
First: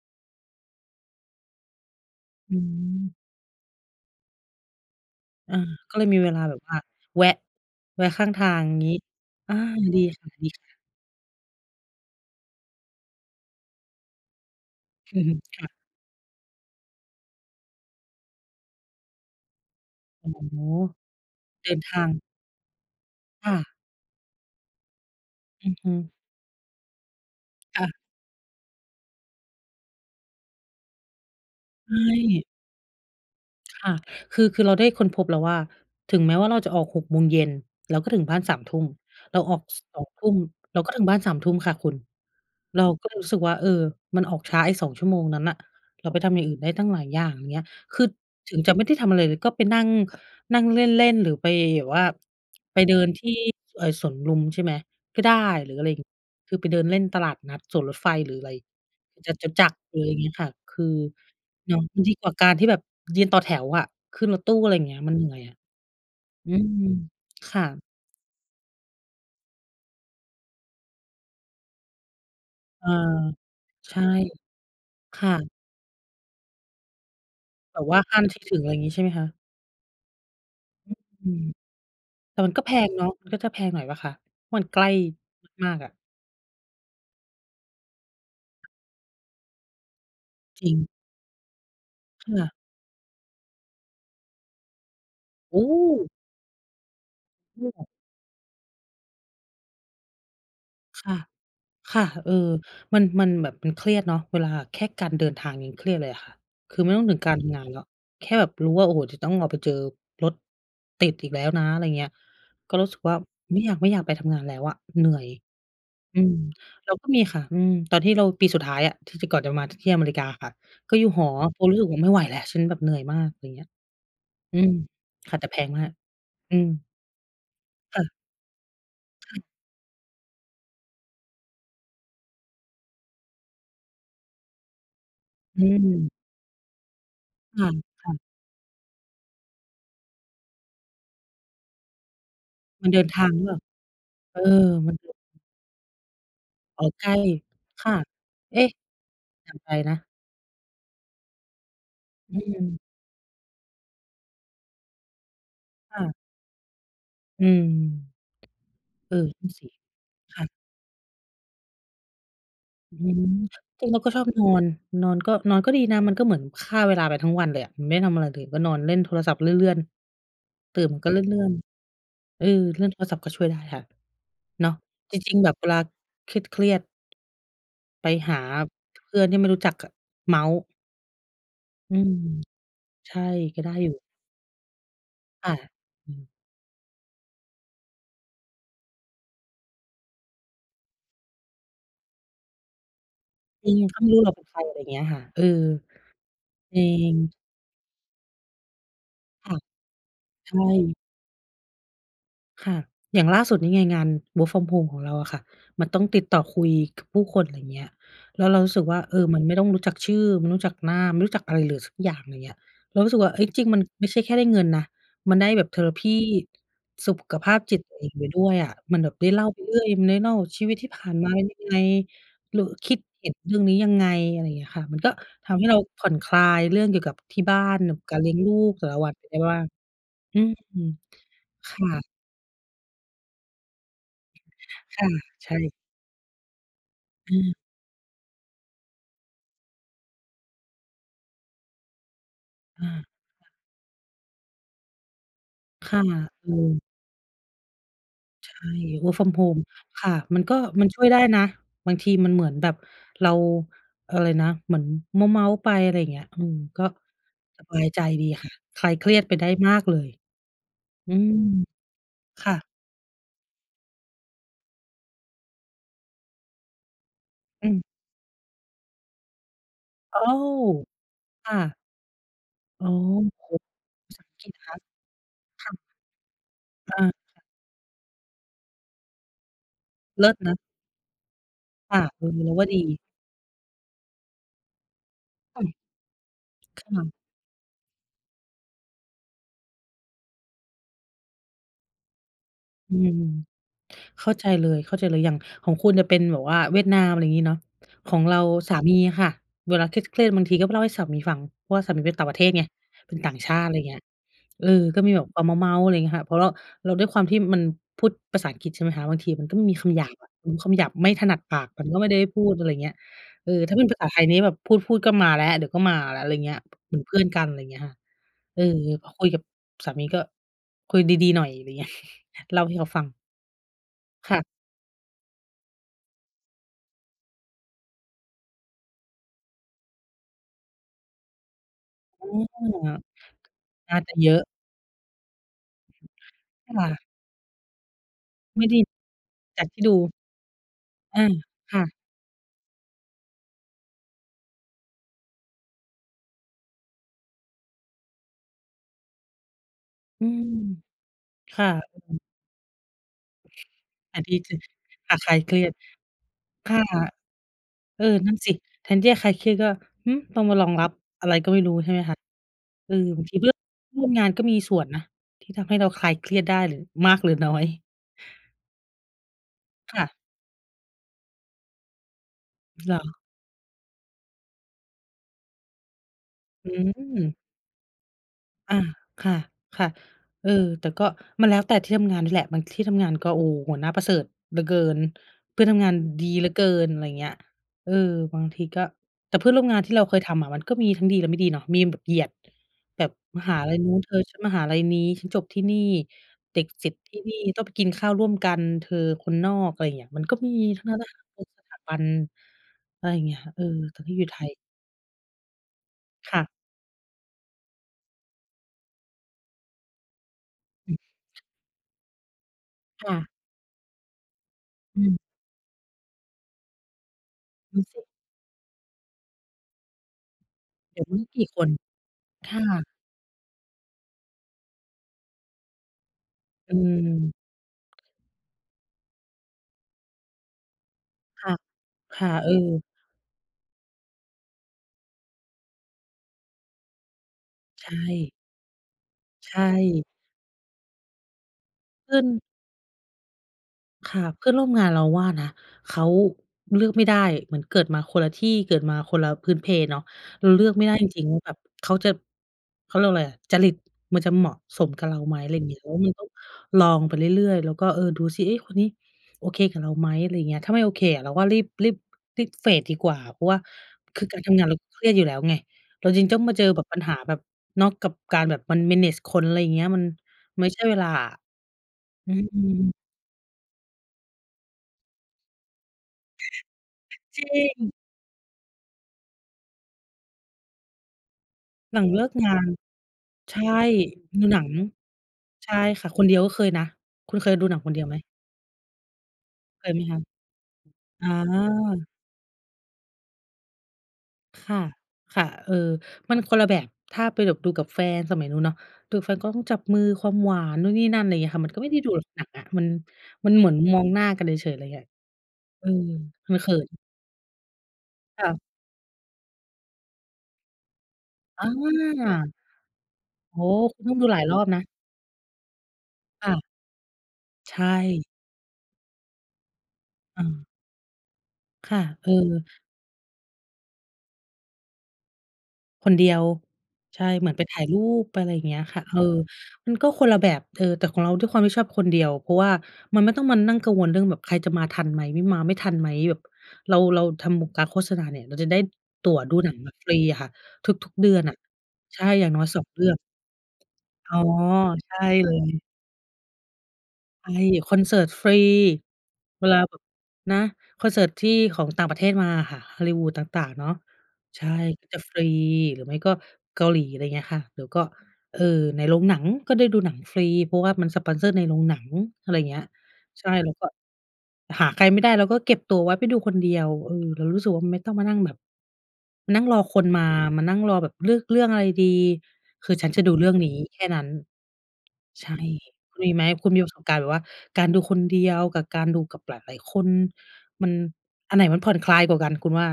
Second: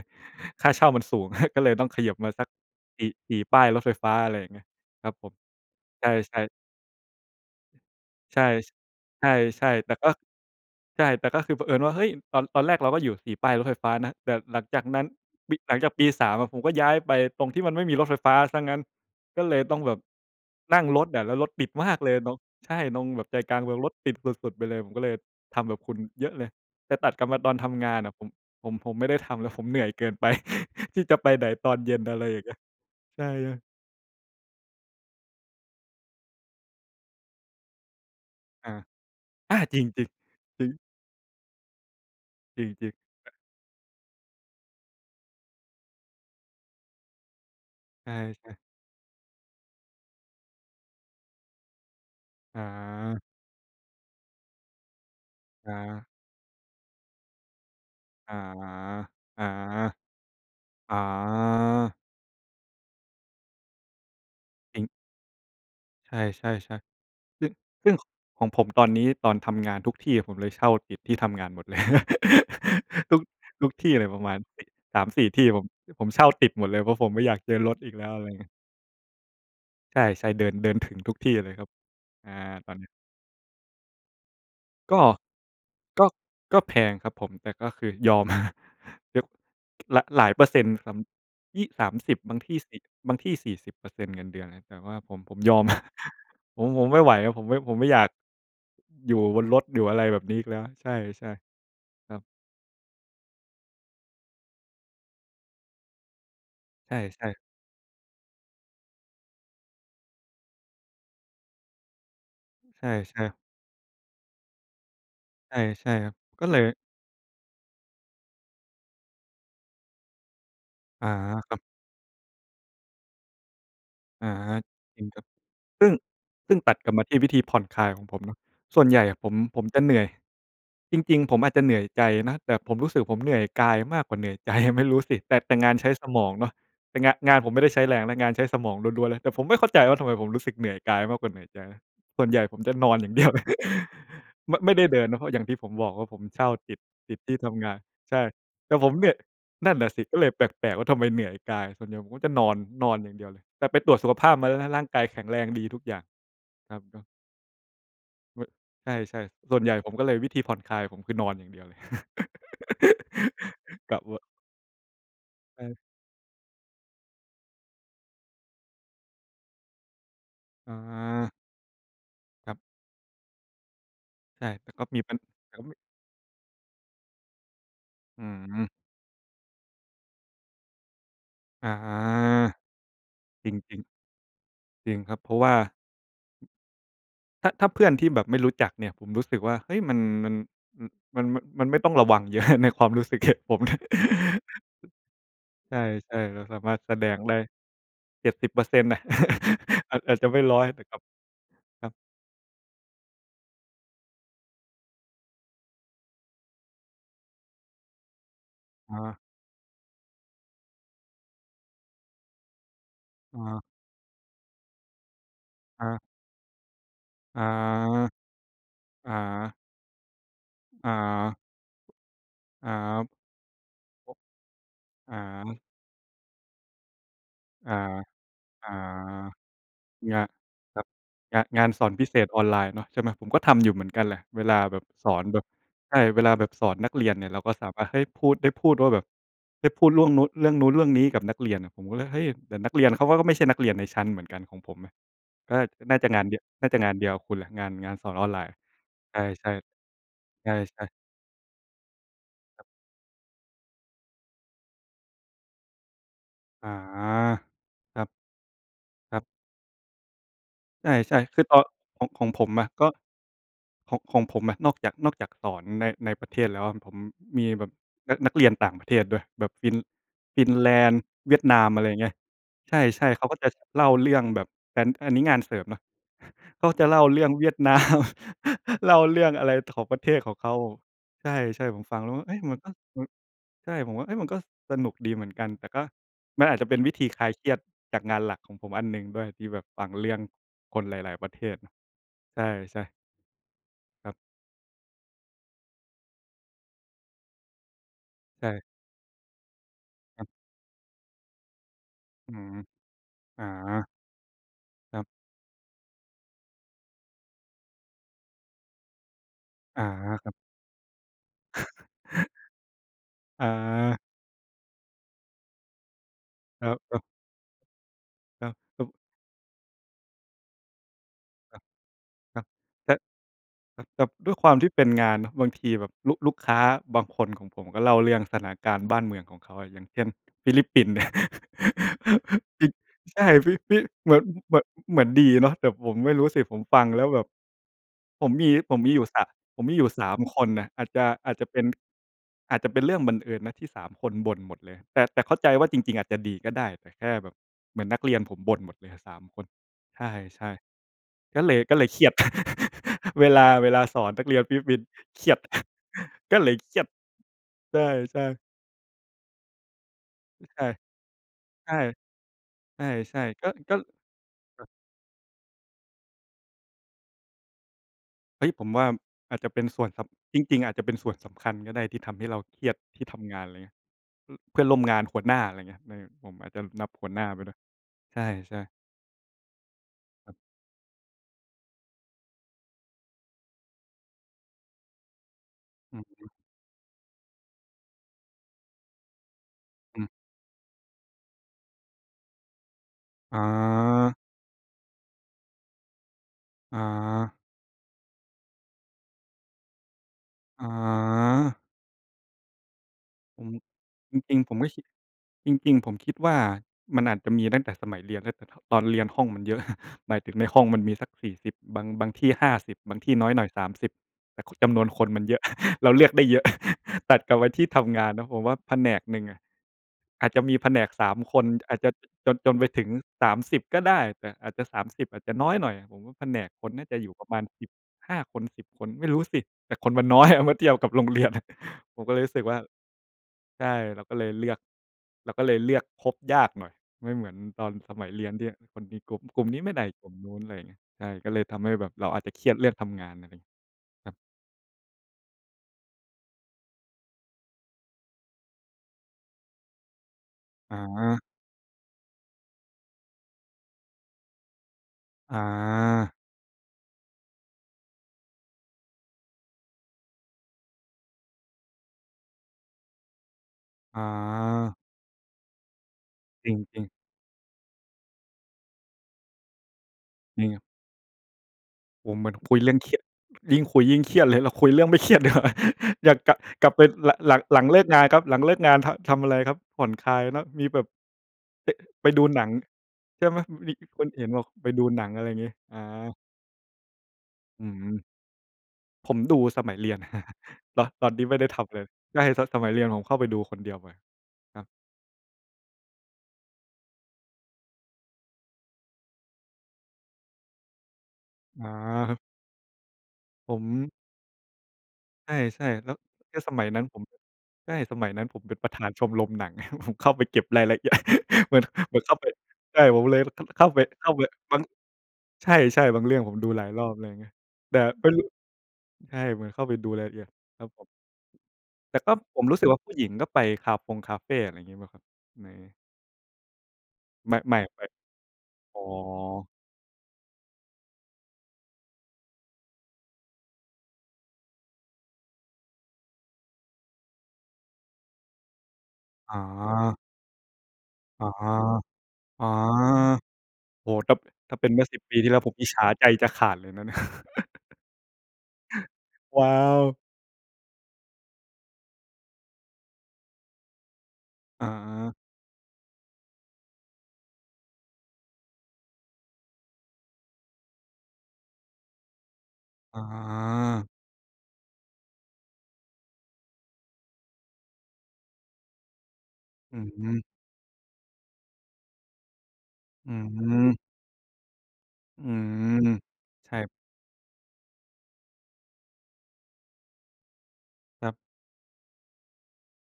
Speaker 2: ค่าเช่ามันสูง ก็เลยต้องเขยิบมาสัก
Speaker 1: อื
Speaker 2: 4-
Speaker 1: อ
Speaker 2: 4 ป้ายรถไฟฟ้า อะไรอย่างเงี้ย ครับผม
Speaker 1: อา ก็เล
Speaker 2: ใ
Speaker 1: ยมีเว
Speaker 2: ช
Speaker 1: ล
Speaker 2: ่
Speaker 1: า
Speaker 2: ๆ
Speaker 1: แบบว่าแวะ แวะข้าง
Speaker 2: ใช
Speaker 1: ท
Speaker 2: ่
Speaker 1: าง
Speaker 2: ช
Speaker 1: อย่างงี้
Speaker 2: ใ
Speaker 1: อา
Speaker 2: ช่ ๆ แต่
Speaker 1: ดี
Speaker 2: ก็
Speaker 1: ค่ะ ๆ
Speaker 2: ใช่ แต่ก็คือเผอิญว่า เฮ้ย! ตอน ตอนแรกเราก็อยู่ 4 ป้ายรถไฟฟ้านะ แต่หลังจากนั้น ปี
Speaker 1: ค่ะ
Speaker 2: หลังจากปี 3 อะ ผมก็ย้ายไปตรงที่มันไม่มีรถไฟฟ้าซะงั้น ก็เลยต้องแบบ
Speaker 1: อ๋อ
Speaker 2: นั่งรถอะ แล้วรถติ
Speaker 1: เด
Speaker 2: ด
Speaker 1: ิน
Speaker 2: ม
Speaker 1: ท
Speaker 2: าก
Speaker 1: า
Speaker 2: เล
Speaker 1: ง
Speaker 2: ยตรง ใช่ ตรงแบบใจ
Speaker 1: ค่
Speaker 2: กลางเ
Speaker 1: ะ
Speaker 2: มือง รถติดสุด ๆ ไปเลย ผมก็เลยท
Speaker 1: อื
Speaker 2: ำแบ
Speaker 1: อ
Speaker 2: บ
Speaker 1: ฮ
Speaker 2: คุ
Speaker 1: ึ
Speaker 2: ณเยอะเลย แต่ตัดกลับมาตอนท
Speaker 1: ค
Speaker 2: ำ
Speaker 1: ่
Speaker 2: งา
Speaker 1: ะ
Speaker 2: นอะ ผม ผม ผมไม่ได้ทำแล้ว ผม เหนื่อยเกินไป ที่จะไปไหนตอนเ
Speaker 1: ใช
Speaker 2: ย็น อะไรอย่า
Speaker 1: ่
Speaker 2: งเงี้ย ใช่
Speaker 1: ค่ะ คือ คือเราได้ค้นพบแล้วว่า ถึงแม้ว่าเราจะออก 18:00 เราก็ถึงบ้าน สาม
Speaker 2: อ
Speaker 1: ท
Speaker 2: า
Speaker 1: ุ่ม เรา
Speaker 2: อ
Speaker 1: ออ
Speaker 2: า
Speaker 1: ก
Speaker 2: จริง
Speaker 1: ส
Speaker 2: ๆ
Speaker 1: องทุ่ม
Speaker 2: จริง
Speaker 1: เราก็ถึงบ้าน 21:00 ค่ะคุณ
Speaker 2: จ
Speaker 1: เร
Speaker 2: ร
Speaker 1: า
Speaker 2: ิง
Speaker 1: ก็เลย
Speaker 2: ๆ
Speaker 1: ร
Speaker 2: เ
Speaker 1: ู
Speaker 2: อ
Speaker 1: ้
Speaker 2: อ
Speaker 1: สึกว่า เออ มันออกช้า ไอ้ 2 ชั่วโมงนั้นน่ะ เราไปทำอย่างอื่นได้ตั้งหลายอย่าง อย่างเงี้ย คือ
Speaker 2: ใช่
Speaker 1: ถึ
Speaker 2: ๆ
Speaker 1: งจะไม่ได้ทำอะไรเลย ก็ไปนั่ง นั่งเล่น ๆ หรือไปแบบว่า
Speaker 2: อ
Speaker 1: ไปเดิน
Speaker 2: า
Speaker 1: ที่ เอ่อ สวนลุม ใช่ไหม? ก็ได้ ห
Speaker 2: อ
Speaker 1: รืออะไรอย่าง
Speaker 2: า
Speaker 1: คือไปเดินเล่นตลาดนัดสวนรถไฟ หร
Speaker 2: อ
Speaker 1: ือ
Speaker 2: า
Speaker 1: อะไร จะ
Speaker 2: อ
Speaker 1: จ
Speaker 2: า
Speaker 1: ะจักร หรือไรอย่างงี้ค่ะ คือ
Speaker 2: อ
Speaker 1: เนาะ
Speaker 2: า
Speaker 1: ดีกว่าการที่แบบยืนต่อแถวอะ ขึ้นรถตู้ อะไร
Speaker 2: จ
Speaker 1: อ
Speaker 2: ริ
Speaker 1: ย่า
Speaker 2: ง
Speaker 1: งเงี้ย มันเหนื่อยอะ
Speaker 2: ใช่
Speaker 1: อืม
Speaker 2: ๆ ๆ ซึ่ง
Speaker 1: ค่ะ
Speaker 2: ซึ่ง ข ของผมตอนนี้ ตอนทำงานทุกที่ ผมเลยเช่าติดที่ทำงานหมด เลย
Speaker 1: อา
Speaker 2: ทุก ทุกที
Speaker 1: ใ
Speaker 2: ่
Speaker 1: ช่
Speaker 2: เลย ประมาณ 4 สาม
Speaker 1: ค
Speaker 2: สี่
Speaker 1: ่
Speaker 2: ที่
Speaker 1: ะ
Speaker 2: ผม ผมเช่าติดหมดเลย เพราะผมไม่อยากเจอร
Speaker 1: แบ
Speaker 2: ถ
Speaker 1: บ
Speaker 2: อี
Speaker 1: ว
Speaker 2: ก
Speaker 1: ่า
Speaker 2: แล้ว
Speaker 1: ห้
Speaker 2: อ
Speaker 1: า
Speaker 2: ะไร
Speaker 1: นา
Speaker 2: อย่
Speaker 1: ท
Speaker 2: า
Speaker 1: ี
Speaker 2: งเงี้ย
Speaker 1: ถึง อะไรอย่างงี้ ใช่ไหมคะ?
Speaker 2: ใช่ ๆ เดิน เดินถ
Speaker 1: อื
Speaker 2: ึ
Speaker 1: ้อ
Speaker 2: งทุก
Speaker 1: ฮ
Speaker 2: ท
Speaker 1: ื
Speaker 2: ี่
Speaker 1: อ
Speaker 2: เลยครับ อา
Speaker 1: แต่มันก็
Speaker 2: ต
Speaker 1: แพ
Speaker 2: อนนี้
Speaker 1: งเนาะ มันก็จะแพงหน่อยเปล่าคะ? เพราะมันใกล้
Speaker 2: ก็
Speaker 1: มาก ๆ อะ
Speaker 2: ก็ ก็แพงครับผม แต่ก็คือยอม ยก หละ หลายเปอร์เซ็
Speaker 1: จ
Speaker 2: น
Speaker 1: ร
Speaker 2: ต
Speaker 1: ิ
Speaker 2: ์ค
Speaker 1: ง
Speaker 2: รัม ยี่ 30
Speaker 1: ค
Speaker 2: บาง
Speaker 1: ่
Speaker 2: ท
Speaker 1: ะ
Speaker 2: ี่สิ บางที่ 40% เงินเดือนนะ แต่ว่าผม ผมย
Speaker 1: โอ
Speaker 2: อม
Speaker 1: ้!
Speaker 2: ผม ผมไม่ไหวครับ ผมไม่
Speaker 1: นี่
Speaker 2: ผ
Speaker 1: แ
Speaker 2: ม
Speaker 1: บ
Speaker 2: ไม
Speaker 1: บ
Speaker 2: ่อยาก อยู่บนรถ อยู่อะไรแบบนี้อีกแล้ว ใช
Speaker 1: ค่ะ
Speaker 2: ่
Speaker 1: ค่ะ
Speaker 2: ๆ ครับ
Speaker 1: เออ มัน มันแบบมันเครียดเนาะ เวลา แค่การเดินทางยังเครียดเลยอะค่ะ คือไ
Speaker 2: ใ
Speaker 1: ม่ต้องถึง
Speaker 2: ช่
Speaker 1: การ
Speaker 2: ๆ
Speaker 1: ทำงานแล้ว แค่แบบรู้ว่า โอ้โฮ จะต้องออกไปเจอรถ ติดอีกแล้วนะ อะไรอย่างเงี้ย ก็
Speaker 2: ใช
Speaker 1: รู้สึกว่า
Speaker 2: ่ ๆ
Speaker 1: ไม่อยาก ไม่อยากไปทำงานแล้วอะ เหนื่อย
Speaker 2: ใช่ ใช่ครับ
Speaker 1: อืม
Speaker 2: ก็เลย
Speaker 1: เราก็มีค่ะ อืม ตอนที่เราปีสุดท้ายอะ ที่จะก่อนจะมาที่อเมริกาค่ะ ก็อ
Speaker 2: อ
Speaker 1: ยู่
Speaker 2: า
Speaker 1: หอ
Speaker 2: ครั
Speaker 1: ก
Speaker 2: บ
Speaker 1: ็รู้สึก โอ้โฮ ไม่ไหวแล้ว ฉันแบบเหนื่อยมาก อะไรอย่างเงี้ย
Speaker 2: อา
Speaker 1: อืม
Speaker 2: จริงครับ
Speaker 1: ค่ะ แต่แพงม
Speaker 2: ซ
Speaker 1: า
Speaker 2: ึ่
Speaker 1: ก
Speaker 2: ง ซ
Speaker 1: อ
Speaker 2: ึ
Speaker 1: ื
Speaker 2: ่งตัด
Speaker 1: ม
Speaker 2: กลับมาที่วิธีผ่อนคลาย
Speaker 1: ค
Speaker 2: ข
Speaker 1: ่
Speaker 2: อง
Speaker 1: ะ
Speaker 2: ผมเนาะ ส่วนใหญ่
Speaker 1: ใ
Speaker 2: ผ
Speaker 1: ช
Speaker 2: ม
Speaker 1: ่
Speaker 2: ผมจะเหนื่อย จริง ๆ ผมอาจจะเหนื่อยใจนะ แต่ผมรู้สึกผมเหนื่อยกายมากกว่าเหนื่อย ใจ ไม่รู้สิ แต่ แต่
Speaker 1: อื
Speaker 2: งานใช้ส
Speaker 1: ม
Speaker 2: มองเนาะ แต่งาน งานผม
Speaker 1: ค
Speaker 2: ไม่ได้ใช้แรง
Speaker 1: ่
Speaker 2: น
Speaker 1: ะ
Speaker 2: ะ
Speaker 1: ๆ
Speaker 2: งานใช้สมองล้วน ๆ เลย แต่ผมไม่เข้าใจว่า ทำไมผมรู้สึกเหนื่อยกายมากกว่าเหนื่อยใจนะ ส่วนใหญ่ผมจะ
Speaker 1: ม
Speaker 2: น
Speaker 1: ัน
Speaker 2: อ
Speaker 1: เ
Speaker 2: น
Speaker 1: ดิ
Speaker 2: อ
Speaker 1: น
Speaker 2: ย่า
Speaker 1: ท
Speaker 2: ง เด
Speaker 1: า
Speaker 2: ียว
Speaker 1: งด้วยแบบ เออ
Speaker 2: ไม่ ไม่ได้
Speaker 1: มัน
Speaker 2: เดิ
Speaker 1: เด
Speaker 2: น
Speaker 1: ิ
Speaker 2: เ
Speaker 1: น
Speaker 2: นาะ เพราะอย่างที่ผมบอกว่า ผมเช่าติด
Speaker 1: อ๋อ ใกล
Speaker 2: ต
Speaker 1: ้
Speaker 2: ิดที่ทำงาน
Speaker 1: ค่ะ
Speaker 2: ใช่
Speaker 1: เอ๊ะ!
Speaker 2: แต่ผมเนี่ย
Speaker 1: อยากไ
Speaker 2: น
Speaker 1: ป
Speaker 2: ั่นน่
Speaker 1: น
Speaker 2: ะส
Speaker 1: ะ
Speaker 2: ิ ก็เลยแปลก ๆ ว่าทำไมเหนื่อยกาย ส่วนใหญ่ผมจะ
Speaker 1: อื
Speaker 2: นอน
Speaker 1: ม
Speaker 2: นอนอย่างเดียวเลย แต่ไปตรวจสุขภาพมาแล้วนะ ร่างกายแข็งแรงดีทุกอย
Speaker 1: ค
Speaker 2: ่า
Speaker 1: ่
Speaker 2: ง
Speaker 1: ะ
Speaker 2: ครับ ก็
Speaker 1: อืม
Speaker 2: อุ๊ย ใ
Speaker 1: เอ
Speaker 2: ช
Speaker 1: อ
Speaker 2: ่
Speaker 1: นั่
Speaker 2: ๆ
Speaker 1: น
Speaker 2: ส่ว
Speaker 1: ส
Speaker 2: นใ
Speaker 1: ิ
Speaker 2: หญ่ผมก็เลย วิ
Speaker 1: ค
Speaker 2: ธี
Speaker 1: ่ะ
Speaker 2: ผ่อนคลายผม คือนอนอย่างเดียวเลย
Speaker 1: อื้อฮือ จริง
Speaker 2: ก
Speaker 1: เร
Speaker 2: ะ
Speaker 1: าก็
Speaker 2: ว
Speaker 1: ช
Speaker 2: ่า
Speaker 1: อบนอน นอนก็ นอนก็
Speaker 2: ครับ
Speaker 1: ดีนะมันก็เหมือนฆ่าเวลาไปทั้งวันเลยอะ ไม่ทำอะไรเลย ก็นอนเล่นโทรศัพท์เลื่อน
Speaker 2: อ
Speaker 1: ๆ ตื่นก็เล
Speaker 2: า
Speaker 1: ื่อน ๆ เออ
Speaker 2: ครับ
Speaker 1: เล่นโทรศัพท์ก็ช่วยได้ค่ะ
Speaker 2: ใช่
Speaker 1: เ
Speaker 2: แ
Speaker 1: น
Speaker 2: ต
Speaker 1: า
Speaker 2: ่
Speaker 1: ะ
Speaker 2: ก็มีปั
Speaker 1: จ
Speaker 2: น
Speaker 1: ริง
Speaker 2: แต
Speaker 1: ๆ แบ
Speaker 2: ่
Speaker 1: บ
Speaker 2: ก็
Speaker 1: เว
Speaker 2: ไม
Speaker 1: ล
Speaker 2: ่
Speaker 1: าเครียด ๆ ไป
Speaker 2: อ
Speaker 1: หา
Speaker 2: ือ
Speaker 1: เพื่อนที่ไม่รู้จักอะ เมาท์
Speaker 2: อา
Speaker 1: อืม ใช่
Speaker 2: จร
Speaker 1: ก็ได้
Speaker 2: ิง ๆ
Speaker 1: อยู่
Speaker 2: จริงครับ เพราะว
Speaker 1: อ
Speaker 2: ่
Speaker 1: า
Speaker 2: า
Speaker 1: อืม
Speaker 2: ถ้า ถ้าเพื่อนที่แบบไม่รู้จักเนี่ย ผมรู้สึกว่า เฮ้ย มัน มัน ม มัน มัน มันไม่ต้องระวัง เยอะ ในความรู้สึก ผม
Speaker 1: เออ
Speaker 2: นะ
Speaker 1: เขาไม่รู้เราเป็นใคร อะไรอย่างเงี้ยค่ะ เออ
Speaker 2: ใช่ ๆ เราสามา
Speaker 1: จ
Speaker 2: รถ
Speaker 1: ริ
Speaker 2: แสด
Speaker 1: ง
Speaker 2: งได้ 70% น่ะ
Speaker 1: ค่ะ
Speaker 2: อาจ อาจจะไม่
Speaker 1: ใช
Speaker 2: 100 แต่ก
Speaker 1: ่
Speaker 2: ับ ครับ
Speaker 1: ค่ะ อย่างล่าสุดนี้ไงงาน work from home ของเราอะค่ะ มันต้องติดต่อคุยกับผู้คน อะไรอย่างเงี้ย แล้วเรารู้สึก
Speaker 2: อ
Speaker 1: ว่า เอ
Speaker 2: า
Speaker 1: อ มันไม่ต้องรู้จักชื่อ ไม่รู้จักหน้า ไม่รู้จักอะไรเลยสักอย่าง อย่างเงี้ย เรารู้สึกว่า เ
Speaker 2: อ
Speaker 1: ฮ้ย
Speaker 2: า
Speaker 1: จริง มันไม่ใช่แค่ได้เงินนะ มันได้แบบเทอ
Speaker 2: อ
Speaker 1: รา
Speaker 2: า
Speaker 1: พีสุข
Speaker 2: อา
Speaker 1: ภาพจิตตัวเองไปด้วยอะ มันแ
Speaker 2: อ
Speaker 1: บบได้เล่า
Speaker 2: า
Speaker 1: ไปเรื่อย มันได้เล่าชีวิตท
Speaker 2: อ
Speaker 1: ี่
Speaker 2: า
Speaker 1: ผ่านมาเป็นยังไง หรือ
Speaker 2: อา
Speaker 1: คิด
Speaker 2: ฟ
Speaker 1: เห็นเรื่องนี้ยังไง อะไรอย่างเงี้ยค่ะ มันก็
Speaker 2: อา
Speaker 1: ทำให้เราผ่อนคลายเรื่องเกี่ยวกับที่บ้า
Speaker 2: อา
Speaker 1: น แบบการเลี้ยงลู
Speaker 2: อ๋อ
Speaker 1: กแต่ละวันไปได้บ้าง
Speaker 2: งาน
Speaker 1: อืม
Speaker 2: ครับ งาน งาน
Speaker 1: ค
Speaker 2: ส
Speaker 1: ่
Speaker 2: อนพ
Speaker 1: ะ
Speaker 2: ิเศษออนไลน์เนาะ ใช่ไหม ผมก็ทำอยู่เหมือนกันแหละ เวลาแบบ
Speaker 1: ค่
Speaker 2: ส
Speaker 1: ะ
Speaker 2: อนแบบ
Speaker 1: ใช่
Speaker 2: ใช่ เวลาแบบสอนนักเรียนเนี่
Speaker 1: อ
Speaker 2: ย เรา
Speaker 1: ื
Speaker 2: ก็
Speaker 1: ม
Speaker 2: สามารถ เฮ้ย พูด ได้พูดว่าแบบได้พูดล่วงนู้น เรื่องนู้นเรื่องนี้กับนักเรียนน่ะ ผมก็เลย เฮ้ย แต่นักเรี
Speaker 1: อ
Speaker 2: ยนเข
Speaker 1: า
Speaker 2: าก็ไม่ใช่นักเรียนในชั้นเหมือนกันของผมน่ะ ก็
Speaker 1: ค
Speaker 2: น่า
Speaker 1: ่ะ
Speaker 2: จะงานเยอะ
Speaker 1: อื
Speaker 2: น่าจะ
Speaker 1: ม
Speaker 2: งานเดียวกับคุณแหละ งาน งานสอนออนไล
Speaker 1: ใ
Speaker 2: น
Speaker 1: ช
Speaker 2: ์
Speaker 1: ่
Speaker 2: ใ
Speaker 1: work
Speaker 2: ช
Speaker 1: from
Speaker 2: ่
Speaker 1: home ค่ะ มัน
Speaker 2: ๆ ใ
Speaker 1: ก็
Speaker 2: ช
Speaker 1: ม
Speaker 2: ่
Speaker 1: ัน
Speaker 2: ๆ
Speaker 1: ช่วยได้นะ บางทีมันเหมือนแบบเรา อะไรนะ เหมือนเมาท์ ๆ ไป อะไรอย่างเงี้ย อืม
Speaker 2: อา
Speaker 1: ก็ สบาย
Speaker 2: ค
Speaker 1: ใจ
Speaker 2: รับ
Speaker 1: ดีค่ะ คลายเคร
Speaker 2: ค
Speaker 1: ี
Speaker 2: ร
Speaker 1: ย
Speaker 2: ั
Speaker 1: ด
Speaker 2: บ
Speaker 1: ไปได้มากเลย
Speaker 2: ใ
Speaker 1: อ
Speaker 2: ช
Speaker 1: ื
Speaker 2: ่
Speaker 1: ม
Speaker 2: ๆ คือตอนของ ของผ
Speaker 1: ค
Speaker 2: ม
Speaker 1: ่
Speaker 2: อ
Speaker 1: ะ
Speaker 2: ะ ก็ ของ ของผมอะนอกจาก นอกจากสอนใน ในประเทศแล้ว ผมมีแบ
Speaker 1: อ
Speaker 2: บ
Speaker 1: ืม
Speaker 2: นัก นักเรียนต่างประเทศด้วย แบบฟิน
Speaker 1: อ้า
Speaker 2: ฟิ
Speaker 1: ว
Speaker 2: นแลนด์ เวียด
Speaker 1: ค่
Speaker 2: นาม
Speaker 1: ะ
Speaker 2: อะไรอย่างเงี้ย ใช
Speaker 1: อ๋อ
Speaker 2: ่ ๆ เขาก็
Speaker 1: โอ
Speaker 2: จ
Speaker 1: ้
Speaker 2: ะ
Speaker 1: โฮ ภ
Speaker 2: เล่าเรื่อ
Speaker 1: าษา
Speaker 2: ง
Speaker 1: อั
Speaker 2: แ
Speaker 1: ง
Speaker 2: บ
Speaker 1: ก
Speaker 2: บ
Speaker 1: ฤษเหรอคะ?
Speaker 2: กัน อันนี้งานเสริ
Speaker 1: ค
Speaker 2: ม
Speaker 1: ่
Speaker 2: น
Speaker 1: ะ
Speaker 2: ะ เขาจะ
Speaker 1: เอ
Speaker 2: เล่า
Speaker 1: อ
Speaker 2: เรื่อง
Speaker 1: ค่
Speaker 2: เ
Speaker 1: ะ
Speaker 2: วียด นาม เล่าเรื่องอะไรของประเทศ
Speaker 1: เล
Speaker 2: ข
Speaker 1: ิ
Speaker 2: อ
Speaker 1: ศ
Speaker 2: งเข
Speaker 1: น
Speaker 2: า
Speaker 1: ะ
Speaker 2: ใช่ ๆ ผม
Speaker 1: ค
Speaker 2: ฟั
Speaker 1: ่
Speaker 2: ง
Speaker 1: ะ
Speaker 2: แล้วก
Speaker 1: เ
Speaker 2: ็
Speaker 1: ออ
Speaker 2: เอ๊ะ
Speaker 1: เร
Speaker 2: ม
Speaker 1: า
Speaker 2: ัน
Speaker 1: ว่
Speaker 2: ก
Speaker 1: า
Speaker 2: ็
Speaker 1: ดี
Speaker 2: มัน ใช่ ผมว่า เฮ้ย มันก็สนุกดีเหมือนกัน
Speaker 1: ค่
Speaker 2: แต่
Speaker 1: ะ
Speaker 2: ก็มันอาจจะเป็น
Speaker 1: ค
Speaker 2: วิ
Speaker 1: ่
Speaker 2: ธี
Speaker 1: ะ
Speaker 2: คลายเครียดจากงานหลักของผมอันหนึ่งด้วย ที่แบบฟังเรื่องคนหลาย ๆ ประเทศ ใช่ ๆ
Speaker 1: อืม
Speaker 2: ครับ
Speaker 1: เข้าใจเลย ๆ อย่างของคุณจะเป็นแบบว่าเวียดนาม อะไรอย่างงี้เนาะ ของเรา
Speaker 2: ใช่
Speaker 1: สามีอะค่ะ เวลาเคร
Speaker 2: ค
Speaker 1: ี
Speaker 2: รับ
Speaker 1: ยด ๆ บางทีก็ไปเล่าให้สามีฟัง เพราะว่าสามีเป็นต่าง
Speaker 2: อ
Speaker 1: ป
Speaker 2: ื
Speaker 1: ระเทศ
Speaker 2: ม
Speaker 1: ไง เป็นต่าง
Speaker 2: อ
Speaker 1: ชาติ อะไรอย่า
Speaker 2: า
Speaker 1: งเงี้ย เออ
Speaker 2: ค
Speaker 1: ก
Speaker 2: ร
Speaker 1: ็
Speaker 2: ับ
Speaker 1: มีแบบความเมาท์ ๆ อะไรอย่างเงี้ยค่ะ เพราะว่า แล้วด้วยความที่มันพูดภาษาอังกฤษ ใช่ไหมคะ บางทีมันก็ไม่มี
Speaker 2: อา
Speaker 1: คำหยาบ
Speaker 2: ค
Speaker 1: อ
Speaker 2: ร
Speaker 1: ะ
Speaker 2: ับ
Speaker 1: มันคำหยาบไม่ถนัดปากมันก็ไม่ได้พูด อะไรอย่างเงี้ย เออ ถ้าเป็นภา
Speaker 2: อา
Speaker 1: ษาไทยนี้แบบพูด ๆ ก็มาแล้ว เดี๋ยวก็มาแล้ว อะไรอย่างเงี้ย
Speaker 2: คร
Speaker 1: เหมื
Speaker 2: ั
Speaker 1: อ
Speaker 2: บ ๆ
Speaker 1: นเพื่อนกัน อะไรอย่างเงี้ยค่ะ
Speaker 2: ครั
Speaker 1: เออ
Speaker 2: บ ๆ
Speaker 1: พอคุยกับสามี ก็ คุยดี ๆ หน่อย
Speaker 2: ครั
Speaker 1: อะ
Speaker 2: บ
Speaker 1: ไรอย่างเงี้ย
Speaker 2: ครับ
Speaker 1: เล่าให้เข
Speaker 2: แ
Speaker 1: า
Speaker 2: ต่
Speaker 1: ฟัง
Speaker 2: ครับ แต่ด
Speaker 1: ค
Speaker 2: ้ว
Speaker 1: ่
Speaker 2: ย
Speaker 1: ะ
Speaker 2: ความที่เป็นงานเนาะ บางทีแบบลูก ลูกค้าบางคนของผมก็เล่าเรื่องสถานการณ์บ้านเมืองของเขา อย่างเช่น ฟิลิปปินส์เนี่ย
Speaker 1: อ
Speaker 2: ปิน
Speaker 1: า
Speaker 2: ใช่ ฟิ ฟิ
Speaker 1: น่า
Speaker 2: เห
Speaker 1: จ
Speaker 2: ม
Speaker 1: ะ
Speaker 2: ือน
Speaker 1: เยอะ
Speaker 2: เหมือน เหมือนดีเนาะ แต่ผมไม่รู้สิ ผม
Speaker 1: ค
Speaker 2: ฟั
Speaker 1: ่
Speaker 2: งแ
Speaker 1: ะ
Speaker 2: ล้วแบบ ผมมี
Speaker 1: ไม่
Speaker 2: ผ
Speaker 1: ได้
Speaker 2: มมีอยู่ 3 ผ
Speaker 1: จ
Speaker 2: ม
Speaker 1: าก
Speaker 2: ม
Speaker 1: ท
Speaker 2: ี
Speaker 1: ี
Speaker 2: อ
Speaker 1: ่
Speaker 2: ยู่
Speaker 1: ดู
Speaker 2: 3 คนนะ อาจจะ
Speaker 1: เออ
Speaker 2: อาจจะเป็น
Speaker 1: ค่ะ
Speaker 2: อาจจะเป็นเรื่องบังเอิญนะ ที่ 3 คนบ่นหมดเลย แต่ แต่เข้าใจว่าจริง ๆ อาจจะดีก็ได้ แต่แค่แบบเหมือนนักเรียนผมบ่นหมดเลยอะ 3 คน ใ
Speaker 1: อื
Speaker 2: ช
Speaker 1: ม
Speaker 2: ่ ๆ ก็เล
Speaker 1: ค
Speaker 2: ย
Speaker 1: ่ะ
Speaker 2: ก็เลย
Speaker 1: อ
Speaker 2: เ
Speaker 1: ื
Speaker 2: ค
Speaker 1: อ
Speaker 2: รี
Speaker 1: ฮ
Speaker 2: ยด
Speaker 1: ึ
Speaker 2: เวลา เวลาสอน
Speaker 1: แท
Speaker 2: นั
Speaker 1: น
Speaker 2: กเ
Speaker 1: ท
Speaker 2: รี
Speaker 1: ี่
Speaker 2: ยน
Speaker 1: จ
Speaker 2: ฟิ
Speaker 1: ะ
Speaker 2: ลิปปินส์
Speaker 1: อะ
Speaker 2: เคร
Speaker 1: ค
Speaker 2: ี
Speaker 1: ล
Speaker 2: ย
Speaker 1: า
Speaker 2: ด
Speaker 1: ยเครียด
Speaker 2: ก็เลยเค
Speaker 1: ค
Speaker 2: รี
Speaker 1: ่ะ
Speaker 2: ยด ใ
Speaker 1: เออ
Speaker 2: ช่
Speaker 1: นั่น
Speaker 2: ๆ
Speaker 1: สิ แทนที่จะคลายเครียด ก็ ฮึ ต้องม
Speaker 2: ใ
Speaker 1: า
Speaker 2: ช่
Speaker 1: รองรับอะไรก็ไม่
Speaker 2: ใช
Speaker 1: ร
Speaker 2: ่
Speaker 1: ู้ ใช่ไหมคะ เออ
Speaker 2: ใช
Speaker 1: บ
Speaker 2: ่
Speaker 1: างที
Speaker 2: ๆ ก
Speaker 1: เพื
Speaker 2: ็
Speaker 1: ่อน
Speaker 2: ก็
Speaker 1: ร่วมงานก็มี
Speaker 2: ครับ
Speaker 1: ส่วนนะ ที่ทำให้เราคลายเครียดได้หรือ มากหรือน้อย
Speaker 2: เฮ้ย ผมว่าอาจจะเป็นส่วน
Speaker 1: ค
Speaker 2: คร
Speaker 1: ่
Speaker 2: ับ
Speaker 1: ะ
Speaker 2: จริง ๆ อาจจะเป็นส่วนสำคัญก็ได้ ที่ทำให้เราเครียด
Speaker 1: เหร
Speaker 2: ที่
Speaker 1: อ
Speaker 2: ทำงาน อะไรเงี้ย อ เพื่อนร่วมงาน หัวหน้า อะไรเงี้ย เออ ผมอาจจะ
Speaker 1: อื
Speaker 2: นับหัวหน้า
Speaker 1: อ
Speaker 2: ไปด้วย ใช่ ๆ
Speaker 1: อา ค่ะ ค่ะ
Speaker 2: ครับ
Speaker 1: เออ แต่ก็ มันแล้วแต่ที่ทำงานนี่แหละ บางที่ทำงานก็ โอ้โฮ หัวหน้าประเสริฐเหลือเกิน เพื่อนทำงา
Speaker 2: อ
Speaker 1: น
Speaker 2: ือฮ
Speaker 1: ดี
Speaker 2: ึ
Speaker 1: เหลือเกิน อะไรอย่างเงี้ย เออ บางทีก็ แต่เพื่อนร่วมงานที่
Speaker 2: อื
Speaker 1: เรา
Speaker 2: ม
Speaker 1: เคยทำอะ มันก็มีทั้งดีและไม่ดีเนาะ มีแบบเหยียด แบบ
Speaker 2: อ๋
Speaker 1: มหาลัยนู้นเธ
Speaker 2: อ
Speaker 1: อ ฉันมหาลัยนี้ ฉันจบที่นี่ เด็ก
Speaker 2: อ
Speaker 1: ศิษย์ที่น
Speaker 2: า
Speaker 1: ี่ต้องไปกินข้าวร่วมกัน เธอคนนอก อะไรอย่างเงี้ย มันก็มี
Speaker 2: อ๋
Speaker 1: ทั้งนั้นแหละค่ะ ทุก
Speaker 2: อ
Speaker 1: สถาบัน อะไรอย่างเงี้
Speaker 2: อ
Speaker 1: ย
Speaker 2: ืม
Speaker 1: เออ ตอนที
Speaker 2: จ
Speaker 1: ่อยู่
Speaker 2: ริ
Speaker 1: ไท
Speaker 2: ง ๆ ผ
Speaker 1: ย
Speaker 2: มก็คิด จริง ๆ ผมคิดว
Speaker 1: ค
Speaker 2: ่า
Speaker 1: ่ะ
Speaker 2: มันอาจจะมีตั้งแต่สมัยเรียน ตั้งแต่ตอนเรียนห้องมันเยอะ หมายถึงในห้องมัน
Speaker 1: อ
Speaker 2: มี
Speaker 1: ื
Speaker 2: สัก สี่
Speaker 1: ม
Speaker 2: สิบ บาง บางที่ 50 บางท
Speaker 1: ค
Speaker 2: ี
Speaker 1: ่
Speaker 2: ่น้
Speaker 1: ะ
Speaker 2: อยหน่อย 30 แต่คน จำนวน
Speaker 1: อ
Speaker 2: ค
Speaker 1: ื
Speaker 2: นม
Speaker 1: ม
Speaker 2: ันเยอะ เราเลือกได้เยอะ ตัดกลับไปที่
Speaker 1: ใน
Speaker 2: ท
Speaker 1: ที่ส
Speaker 2: ำง
Speaker 1: ุด
Speaker 2: านนะ ผมว่าแผนกหนึ่งอะ อาจจะมีแผนก
Speaker 1: เหลื
Speaker 2: ส
Speaker 1: อ
Speaker 2: าม
Speaker 1: ไม่
Speaker 2: ค
Speaker 1: กี
Speaker 2: น
Speaker 1: ่คน
Speaker 2: อาจจะจน จ
Speaker 1: ค
Speaker 2: น
Speaker 1: ่
Speaker 2: ไปถึ
Speaker 1: ะ
Speaker 2: ง 30 ก็ได้ แต่อาจจะ 30 อาจจะน้อยหน่อย ผมว่าแผนกคน
Speaker 1: อื
Speaker 2: น่าจะอยู่ประ
Speaker 1: ม
Speaker 2: มาณ 15 คน 10 คน ไม่รู้สิ แต่คนมันน้อยเมื่อเทียบกับโรงเรียน
Speaker 1: ค่ะ
Speaker 2: ผมก็เล
Speaker 1: ค
Speaker 2: ย
Speaker 1: ่
Speaker 2: รู
Speaker 1: ะ
Speaker 2: ้สึก
Speaker 1: เอ
Speaker 2: ว่า
Speaker 1: อ
Speaker 2: ใช่ เราก็เลยเลือก เราก็เลยเลือกพบยากหน่อย ไม่เหมือนตอน
Speaker 1: ใช
Speaker 2: สมัยเรีย
Speaker 1: ่
Speaker 2: นที่คนเป็นกลุ่ม กลุ่ม
Speaker 1: ใ
Speaker 2: น
Speaker 1: ช
Speaker 2: ี้ไม่ได้ ก
Speaker 1: ่
Speaker 2: ลุ่มนู้น อะไรอย่างเนี้ย ใช่ ก็เลยทำให้แบบเรา
Speaker 1: ข
Speaker 2: อ
Speaker 1: ึ
Speaker 2: า
Speaker 1: ้
Speaker 2: จจะเ
Speaker 1: น
Speaker 2: ครียดเลือกทำงาน อะไรงี้ ค
Speaker 1: ค
Speaker 2: รับ
Speaker 1: ่ะ เพื่อนร่วมงานเราว่านะ เขาเลือกไม่ได้ เหมือนเกิดมาคนละที่ เกิดมาคนละพื้นเพเนาะ เราเลือก
Speaker 2: อ
Speaker 1: ไม่ได้จ
Speaker 2: า
Speaker 1: ริง ๆ ว่าแบบเขาจะ เขาเรียกว่าอะไรอะ จริตมันจะเหมาะสมกับเราไหม อะไรอย่างนี้ มั
Speaker 2: อา
Speaker 1: นต้องลองไปเรื่อย ๆ แล้วก็ เออ ดูสิ เอ๊ะ คนนี้โอเคกับเราไหม อะไรอย่างเงี้ย ถ้าไม่โอเคอะ เราว่ารีบ รีบ รีบ เฟด ดีกว่า เพราะว่า คือการทำงาน
Speaker 2: อ
Speaker 1: เร
Speaker 2: า
Speaker 1: าก็เครียดอยู่แล้วไง เราจริง ต้อง
Speaker 2: จร
Speaker 1: มาเจอแ
Speaker 2: ิ
Speaker 1: บ
Speaker 2: ง
Speaker 1: บ
Speaker 2: ๆ
Speaker 1: ปัญหาแบบ เนาะ กับการแบบมัน manage คน อะไรอย่างเงี้ย มัน
Speaker 2: จริงครับ
Speaker 1: ไม่ใช่เวลาอะ
Speaker 2: โอ้โฮ เหมื
Speaker 1: อื
Speaker 2: อนคุยเรื่องเคร
Speaker 1: ม
Speaker 2: ียด ยิ่งคุยยิ่งเครียด เลย เราคุยเรื่องไม่เครียดดีกว่า อย่างกับ กลับไปล่ะ หลั
Speaker 1: จ
Speaker 2: ง
Speaker 1: ริ
Speaker 2: หลังเลิก
Speaker 1: ง
Speaker 2: งานครับ หลังเลิกงาน ท ทำอะไรครับ ผ่อนคลายเนาะ มีแบบ ป
Speaker 1: หลั
Speaker 2: ไป
Speaker 1: งเ
Speaker 2: ด
Speaker 1: ล
Speaker 2: ู
Speaker 1: ิก
Speaker 2: หนั
Speaker 1: ง
Speaker 2: ง
Speaker 1: าน
Speaker 2: ใช่ไหม?
Speaker 1: ใ
Speaker 2: เ
Speaker 1: ช
Speaker 2: มื่
Speaker 1: ่
Speaker 2: อกี้คุณเห็นบ
Speaker 1: ด
Speaker 2: อ
Speaker 1: ู
Speaker 2: ก
Speaker 1: หนั
Speaker 2: ไป
Speaker 1: ง
Speaker 2: ดูหนัง อะไรอย่างงี้
Speaker 1: ใช
Speaker 2: อ
Speaker 1: ่ค่ะ
Speaker 2: า
Speaker 1: คนเดียวก็เคยนะ คุณเคย
Speaker 2: อ
Speaker 1: ดู
Speaker 2: ื
Speaker 1: หนังคนเ
Speaker 2: อ
Speaker 1: ดียวไหม?
Speaker 2: ผมดูสมัย
Speaker 1: เ
Speaker 2: เ
Speaker 1: ค
Speaker 2: รี
Speaker 1: ย
Speaker 2: ย
Speaker 1: ไ
Speaker 2: น
Speaker 1: หมคะ?
Speaker 2: ตอน ตอนนี
Speaker 1: อ
Speaker 2: ้ไ
Speaker 1: า
Speaker 2: ม่ได้ทำเลย ใช่ ส สมัยเรียนผมเข้าไปดูคนเดียวบ่อย ค
Speaker 1: ค
Speaker 2: รับ
Speaker 1: ่ะ ค่ะ เอ่อ มันคนละแบบ ถ้าไปแบบดูกับแฟนสมัยนู้นเนาะ ดูกับแฟนก็ต้องจับมือ ความหวานนู่นนี่นั่น อะไรอย่างเงี้ยค่ะ มันก็ไม่ได้ดู
Speaker 2: อา
Speaker 1: หรอกหนังอะ มัน มัน
Speaker 2: ผ
Speaker 1: เหมือน
Speaker 2: ม
Speaker 1: มองหน้ากันเฉย ๆ อะไรอย่างเงี้ย
Speaker 2: ใช่
Speaker 1: เอ
Speaker 2: ๆ แ
Speaker 1: อ
Speaker 2: ล้ว แล้วส
Speaker 1: มัน
Speaker 2: มั
Speaker 1: เ
Speaker 2: ย
Speaker 1: ขิ
Speaker 2: นั้น
Speaker 1: น
Speaker 2: ผม ใช่ สมัยนั้นผ
Speaker 1: ค
Speaker 2: ม
Speaker 1: ่
Speaker 2: เป็น
Speaker 1: ะ
Speaker 2: ประธานชมรมหนัง ผมเข้าไปเก็บรายละเอียด เหมือ
Speaker 1: อ
Speaker 2: น เหมือนเข้าไป
Speaker 1: า
Speaker 2: ใช่ ผมเลย
Speaker 1: โอ้โฮ
Speaker 2: เข้าไป
Speaker 1: คุ
Speaker 2: เ
Speaker 1: ณ
Speaker 2: ข้
Speaker 1: ต้
Speaker 2: า
Speaker 1: อง
Speaker 2: ไป
Speaker 1: ดูหลาย
Speaker 2: เหม
Speaker 1: ร
Speaker 2: ือ
Speaker 1: อ
Speaker 2: น
Speaker 1: บนะ
Speaker 2: ใช่ ๆ บางเรื่องผม
Speaker 1: ค
Speaker 2: ดู
Speaker 1: ่ะ
Speaker 2: หลายรอบ อะไรอย่างเงี้ย
Speaker 1: ใ
Speaker 2: แต
Speaker 1: ช
Speaker 2: ่ไม่รู
Speaker 1: ่
Speaker 2: ้ ใช่ เหมือนเข้าไปดูรายละเอียด
Speaker 1: เอ
Speaker 2: ครั
Speaker 1: อ
Speaker 2: บผม
Speaker 1: ค
Speaker 2: แต
Speaker 1: ่
Speaker 2: ่
Speaker 1: ะ
Speaker 2: ก็
Speaker 1: เออ
Speaker 2: ผมรู้สึกว่า ผู้หญิงก็ไปคาฟงคาเฟ อะไรอย่างงี้ไหมครับ? ใน
Speaker 1: เดียว ใช่
Speaker 2: ไม่
Speaker 1: เหมือ
Speaker 2: ไม
Speaker 1: น
Speaker 2: ่
Speaker 1: ไปถ
Speaker 2: ค
Speaker 1: ่า
Speaker 2: รั
Speaker 1: ย
Speaker 2: บ
Speaker 1: รูป ไปอะไรอย่างเง
Speaker 2: อ
Speaker 1: ี
Speaker 2: ๋
Speaker 1: ้
Speaker 2: อ
Speaker 1: ยค่ะ เออ มันก็คนละแบบ เออ แต่ของเราด้วยความที่ชอบคนเดียว เพราะว่ามันไม่ต้องมานั่งกังวลเรื่องแบบใครจะมาทันไหม ไม่มา ไม่ทันไหม แบบเรา เราทำวงการโฆษณาเนี่ย เราจะได้ตั
Speaker 2: อ
Speaker 1: ๋
Speaker 2: ๋
Speaker 1: วดูหนังแบบ
Speaker 2: อ
Speaker 1: ฟรีอะค่ะ ทุก ๆ
Speaker 2: อ
Speaker 1: เ
Speaker 2: ๋
Speaker 1: ด
Speaker 2: อ
Speaker 1: ือนน่ะ ใช่
Speaker 2: อ
Speaker 1: อ
Speaker 2: ๋
Speaker 1: ย่
Speaker 2: อ
Speaker 1: างน้อย 2 เรื่อง
Speaker 2: โอ้โฮ ถ้า
Speaker 1: อ๋อ
Speaker 2: ถ้าเป็นเมื่อ 10
Speaker 1: ใช
Speaker 2: ปี
Speaker 1: ่
Speaker 2: ที่แล้ว
Speaker 1: เ
Speaker 2: ผ
Speaker 1: ล
Speaker 2: มอิจฉ
Speaker 1: ย
Speaker 2: าใจจะขาดเลยนะเนี่ย
Speaker 1: อะไรอะ คอนเสิร์ตฟรี
Speaker 2: ว้า
Speaker 1: เวลา
Speaker 2: ว!
Speaker 1: แบบนะ คอนเสิร์ตที่ของต่างประเทศมาอะค่ะ Hollywood ต่าง ๆ เนาะ ใช
Speaker 2: อ๋
Speaker 1: ่
Speaker 2: อ
Speaker 1: จะฟรี หรือไม่ก็เกาหลี อะไรอย่างเงี้ยค่ะ หรือก็ เอ่อ ในโรงหนัง ก็ได้ดูหนังฟรี เพราะว่ามันสปอนเซอร์ในโรงหนัง อะไรอย่างเงี้ย
Speaker 2: อ๋
Speaker 1: ใช่ แล้วก็
Speaker 2: อ
Speaker 1: หาใครไม่ได้ เราก็เก็บตั๋วไว้ไปดูคนเดียว เออ เรารู้สึกว่ามันไม่ต้องมานั่งแบบ นั่งร
Speaker 2: อื
Speaker 1: อคนม
Speaker 2: ม
Speaker 1: า มานั่งรอแบบเลือกเรื่องอะไรดี คือฉ
Speaker 2: อ
Speaker 1: ั
Speaker 2: ื
Speaker 1: นจะดูเรื่องนี้
Speaker 2: ม
Speaker 1: แค่นั้น
Speaker 2: อื
Speaker 1: ใช่
Speaker 2: ม
Speaker 1: คุณมีไหม?
Speaker 2: ใช
Speaker 1: คุ
Speaker 2: ่
Speaker 1: ณมีประสบการณ์แบบว่าการดูคนเดียวกับการดูกับหลาย ๆ คน มัน
Speaker 2: ครับ
Speaker 1: อันไหนมันผ่อนคลายกว่ากัน? คุณว่า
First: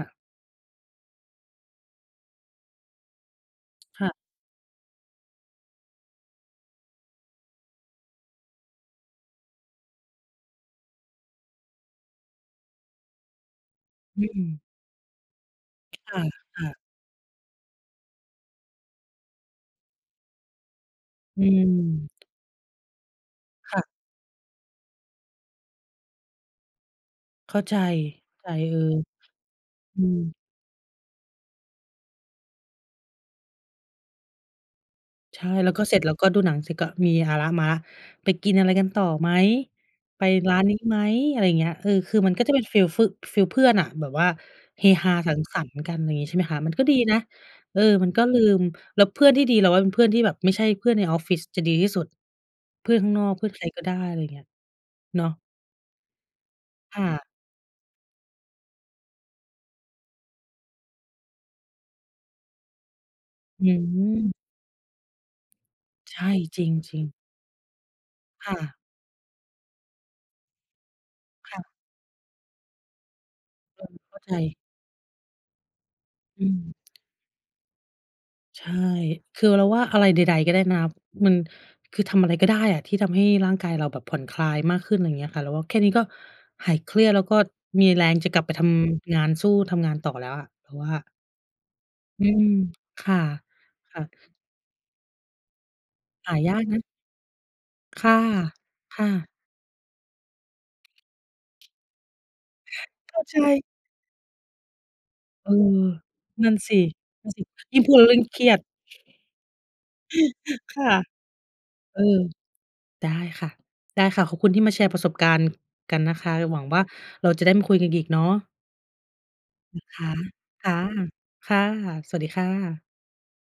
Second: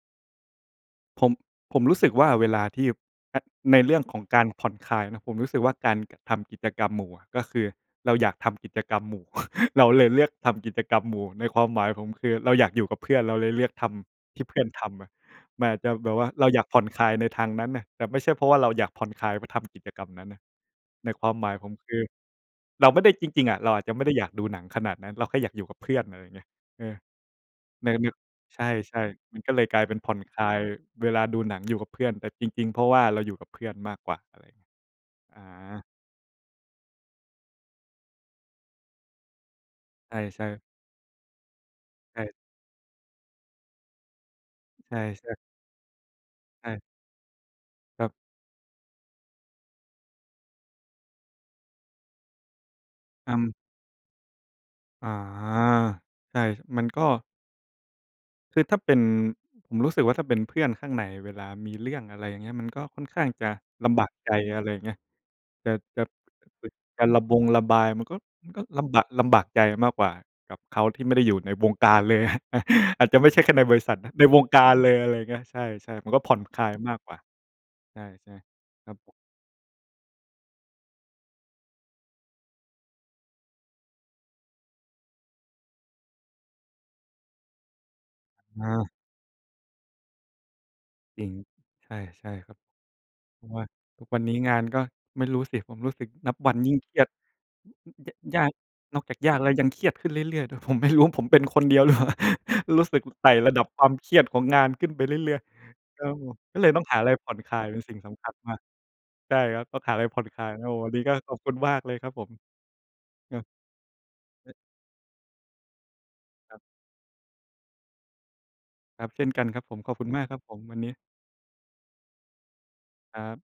Speaker 2: ผม ผมรู้สึกว่าเวลาที่ ถ้า ในเรื่อ
Speaker 1: ค
Speaker 2: ง
Speaker 1: ่
Speaker 2: ข
Speaker 1: ะ
Speaker 2: องการผ่อนคลายเนาะ ผมรู้สึกว่าการ ก ทำกิจกรรมหมู่อะ ก็คือเราอยากทำกิจกรรมหมู่ เราเลยเลือกทำกิจกรรมหมู่ ในความหมายผม คือเราอยากอยู่กับเพื่อน เราเลยเลือกท
Speaker 1: อื
Speaker 2: ำที่เพ
Speaker 1: ม
Speaker 2: ื่อนทำอะ มันอาจจะแบ
Speaker 1: ค
Speaker 2: บว่าเราอยาก
Speaker 1: ่ะ
Speaker 2: ผ
Speaker 1: ๆ
Speaker 2: ่อนคลายในทางนั้นน่ะ แต่ไม่ใช่เพราะว่าเราอยากผ่อนคลายไปทำกิจกรรมนั้นน่ะ ในความ
Speaker 1: อื
Speaker 2: หมายผม คือ
Speaker 1: ม
Speaker 2: เราไม่ได้ จริง ๆ อะ เร
Speaker 1: ค
Speaker 2: า
Speaker 1: ่
Speaker 2: อา
Speaker 1: ะ
Speaker 2: จจะไม่ได้อยากดูหนังขนาดนั้น เราแค่อยากอยู่กับเพื่อน อะไรอย่างเงี้ย เออ
Speaker 1: เข้าใจ
Speaker 2: ใน ใน
Speaker 1: ใจ
Speaker 2: ใ
Speaker 1: เออ
Speaker 2: ช่ ๆ มันก็เลยกลายเป็
Speaker 1: อ
Speaker 2: น
Speaker 1: ื
Speaker 2: ผ่อน
Speaker 1: ม
Speaker 2: คลายเวลาดูหนังอยู่กับเพื่อน แต่จริง ๆ เพราะว่าเราอยู่กับเพื่อนมากกว่า อะไร
Speaker 1: ใ
Speaker 2: อ
Speaker 1: ช่ แล้ว
Speaker 2: า
Speaker 1: ก็เสร็จแล้วก็ดูหนังเสร็จ ก็มีเอาแล้วมาแล้ว ไปกินอะไรกันต่อไหม
Speaker 2: ใ
Speaker 1: ไป
Speaker 2: ช่
Speaker 1: ร้า
Speaker 2: ๆ
Speaker 1: นนี้ไหม อะไรอย่างเงี้ย เออ ค
Speaker 2: ใ
Speaker 1: ื
Speaker 2: ช
Speaker 1: อ
Speaker 2: ่
Speaker 1: มันก็จะเป็นฟีลฟือ ฟีลเพื่อนน่ะ แบบว่าเฮ
Speaker 2: ใช
Speaker 1: ฮาส
Speaker 2: ่
Speaker 1: ั
Speaker 2: ๆ
Speaker 1: งสรรค์กัน อะไรอย่างงี้ ใช่ไหมคะ
Speaker 2: ใช
Speaker 1: มัน
Speaker 2: ่
Speaker 1: ก็ดีนะ เออ
Speaker 2: คร
Speaker 1: ม
Speaker 2: ั
Speaker 1: ั
Speaker 2: บ
Speaker 1: นก็ลืม แล้วเพื่อนที่ดีเราว่าเป็นเพื่อนที่แบบไม่ใช่เพื่อนในออฟฟิศจะดีที่สุด เพื่อนข้างนอ
Speaker 2: อ
Speaker 1: ก เพื่อน
Speaker 2: ำ
Speaker 1: ใครก็ได้ อะไรอย่างเงี้ย
Speaker 2: อา
Speaker 1: เนาะ
Speaker 2: ใช่ มัน
Speaker 1: ค
Speaker 2: ก็
Speaker 1: ่ะ
Speaker 2: คือถ้าเป็น ผมรู้สึกว่า ถ้าเป็นเพื่อนข้างใน เวลามีเรื่อง อะไรอย่างเงี้ย มันก็ค่อนข้างจะ
Speaker 1: อื
Speaker 2: ลำบากใจ
Speaker 1: ม
Speaker 2: อะไรอย่างเงี้ย จะ จะ
Speaker 1: ใช่ จริง จร
Speaker 2: จ
Speaker 1: ิ
Speaker 2: ะ
Speaker 1: ง
Speaker 2: ระบงระบายมันก็ ม
Speaker 1: ค
Speaker 2: ัน
Speaker 1: ่
Speaker 2: ก็
Speaker 1: ะ
Speaker 2: ลำบะ ลำบากใจมากกว่า กับเขาที่ไม่ได้อยู่ใน
Speaker 1: ค่
Speaker 2: ว
Speaker 1: ะ
Speaker 2: งการ เลย อาจจะไม่ใช่แค่ในบร
Speaker 1: อ
Speaker 2: ิ
Speaker 1: ื
Speaker 2: ษั
Speaker 1: ม
Speaker 2: ทนะ
Speaker 1: เข้
Speaker 2: ใ
Speaker 1: า
Speaker 2: น
Speaker 1: ใจ
Speaker 2: วงการเลย อะไรอย่างเงี้ย ใช่ ๆ มันก็ผ่อน
Speaker 1: อื
Speaker 2: ค
Speaker 1: ม
Speaker 2: ลายมากกว่า ใช่
Speaker 1: ใช่
Speaker 2: ๆ ครับผม
Speaker 1: คือเราว่า อะไรใด ๆ ก็ได้นะคะ มัน คือทำอะไรก็ได้อะที่ทำให้ร่างกายเราแบบผ่อนคลายมากขึ้น ไรเงี้ยค่ะ เราว่าแค่นี้ก็ หายเครียด แล้วก็มีแรงจะกลับไปท
Speaker 2: อา
Speaker 1: ำงาน สู้ทำงานต่อแล้วอะเราว่า
Speaker 2: จริง ใช่ ใ
Speaker 1: อื
Speaker 2: ช่
Speaker 1: ม
Speaker 2: ครับ
Speaker 1: ค่ะ
Speaker 2: อย่างว่า
Speaker 1: ค
Speaker 2: ท
Speaker 1: ่
Speaker 2: ุ
Speaker 1: ะ
Speaker 2: กวันนี้งานก็ ไม่รู้สิ ผมรู้สึกน
Speaker 1: ห
Speaker 2: ับ
Speaker 1: า
Speaker 2: ว
Speaker 1: ย
Speaker 2: ัน
Speaker 1: าก
Speaker 2: ยิ่
Speaker 1: น
Speaker 2: ง
Speaker 1: ะ
Speaker 2: เครียด
Speaker 1: ค่ะ
Speaker 2: ยาก น
Speaker 1: ค
Speaker 2: อก
Speaker 1: ่
Speaker 2: จาก
Speaker 1: ะ
Speaker 2: ยากแล้วยังเครียดขึ้นเรื่อย ๆ ด้วย ผม ไม่รู้ ว่าผมเป็นคนเดียวรึเปล่า รู้สึก
Speaker 1: เข้า
Speaker 2: ไต่
Speaker 1: ใจ
Speaker 2: ระดับความเครียดของงานขึ้นไปเรื่อย
Speaker 1: เออ
Speaker 2: ๆ ก็
Speaker 1: นั่
Speaker 2: ก
Speaker 1: น
Speaker 2: ็เล
Speaker 1: ส
Speaker 2: ย
Speaker 1: ิ
Speaker 2: ต้องหาอะไร
Speaker 1: นั
Speaker 2: ผ
Speaker 1: ่
Speaker 2: ่
Speaker 1: น
Speaker 2: อน
Speaker 1: สิ
Speaker 2: คลาย เ
Speaker 1: ย
Speaker 2: ป็
Speaker 1: ิ่
Speaker 2: น
Speaker 1: ง
Speaker 2: ส
Speaker 1: พู
Speaker 2: ิ่ง
Speaker 1: ดแล้
Speaker 2: ส
Speaker 1: วยิ
Speaker 2: ำ
Speaker 1: ่
Speaker 2: ค
Speaker 1: ง
Speaker 2: ัญ
Speaker 1: เครี
Speaker 2: ม
Speaker 1: ย
Speaker 2: าก
Speaker 1: ด
Speaker 2: ใช่ครับ ต้องหาอะไรผ่อนคลายนะ โอ้
Speaker 1: ค
Speaker 2: โฮ
Speaker 1: ่
Speaker 2: วั
Speaker 1: ะ
Speaker 2: นนี้ก็ขอบคุณมากเล
Speaker 1: เ
Speaker 2: ย
Speaker 1: อ
Speaker 2: ครับ
Speaker 1: อ
Speaker 2: ผม
Speaker 1: ได้
Speaker 2: ครั
Speaker 1: ค
Speaker 2: บ
Speaker 1: ่ะ ได้ค่ะ ขอบคุ
Speaker 2: เอ
Speaker 1: ณ
Speaker 2: ๊ะ
Speaker 1: ที่มาแชร์ประสบการณ์กันนะคะ แล้ว
Speaker 2: คร
Speaker 1: ห
Speaker 2: ั
Speaker 1: ว
Speaker 2: บ
Speaker 1: ังว่า เราจะได้มาคุยกันอีกเนาะ
Speaker 2: ครับ เช่นกันครับผ
Speaker 1: อื
Speaker 2: ม
Speaker 1: อ
Speaker 2: ขอบ
Speaker 1: ค
Speaker 2: คุ
Speaker 1: ะ
Speaker 2: ณมากครับผม
Speaker 1: ค่
Speaker 2: ว
Speaker 1: ะ
Speaker 2: ันนี้
Speaker 1: ค่ะ สวัสดีค่ะ
Speaker 2: ครับ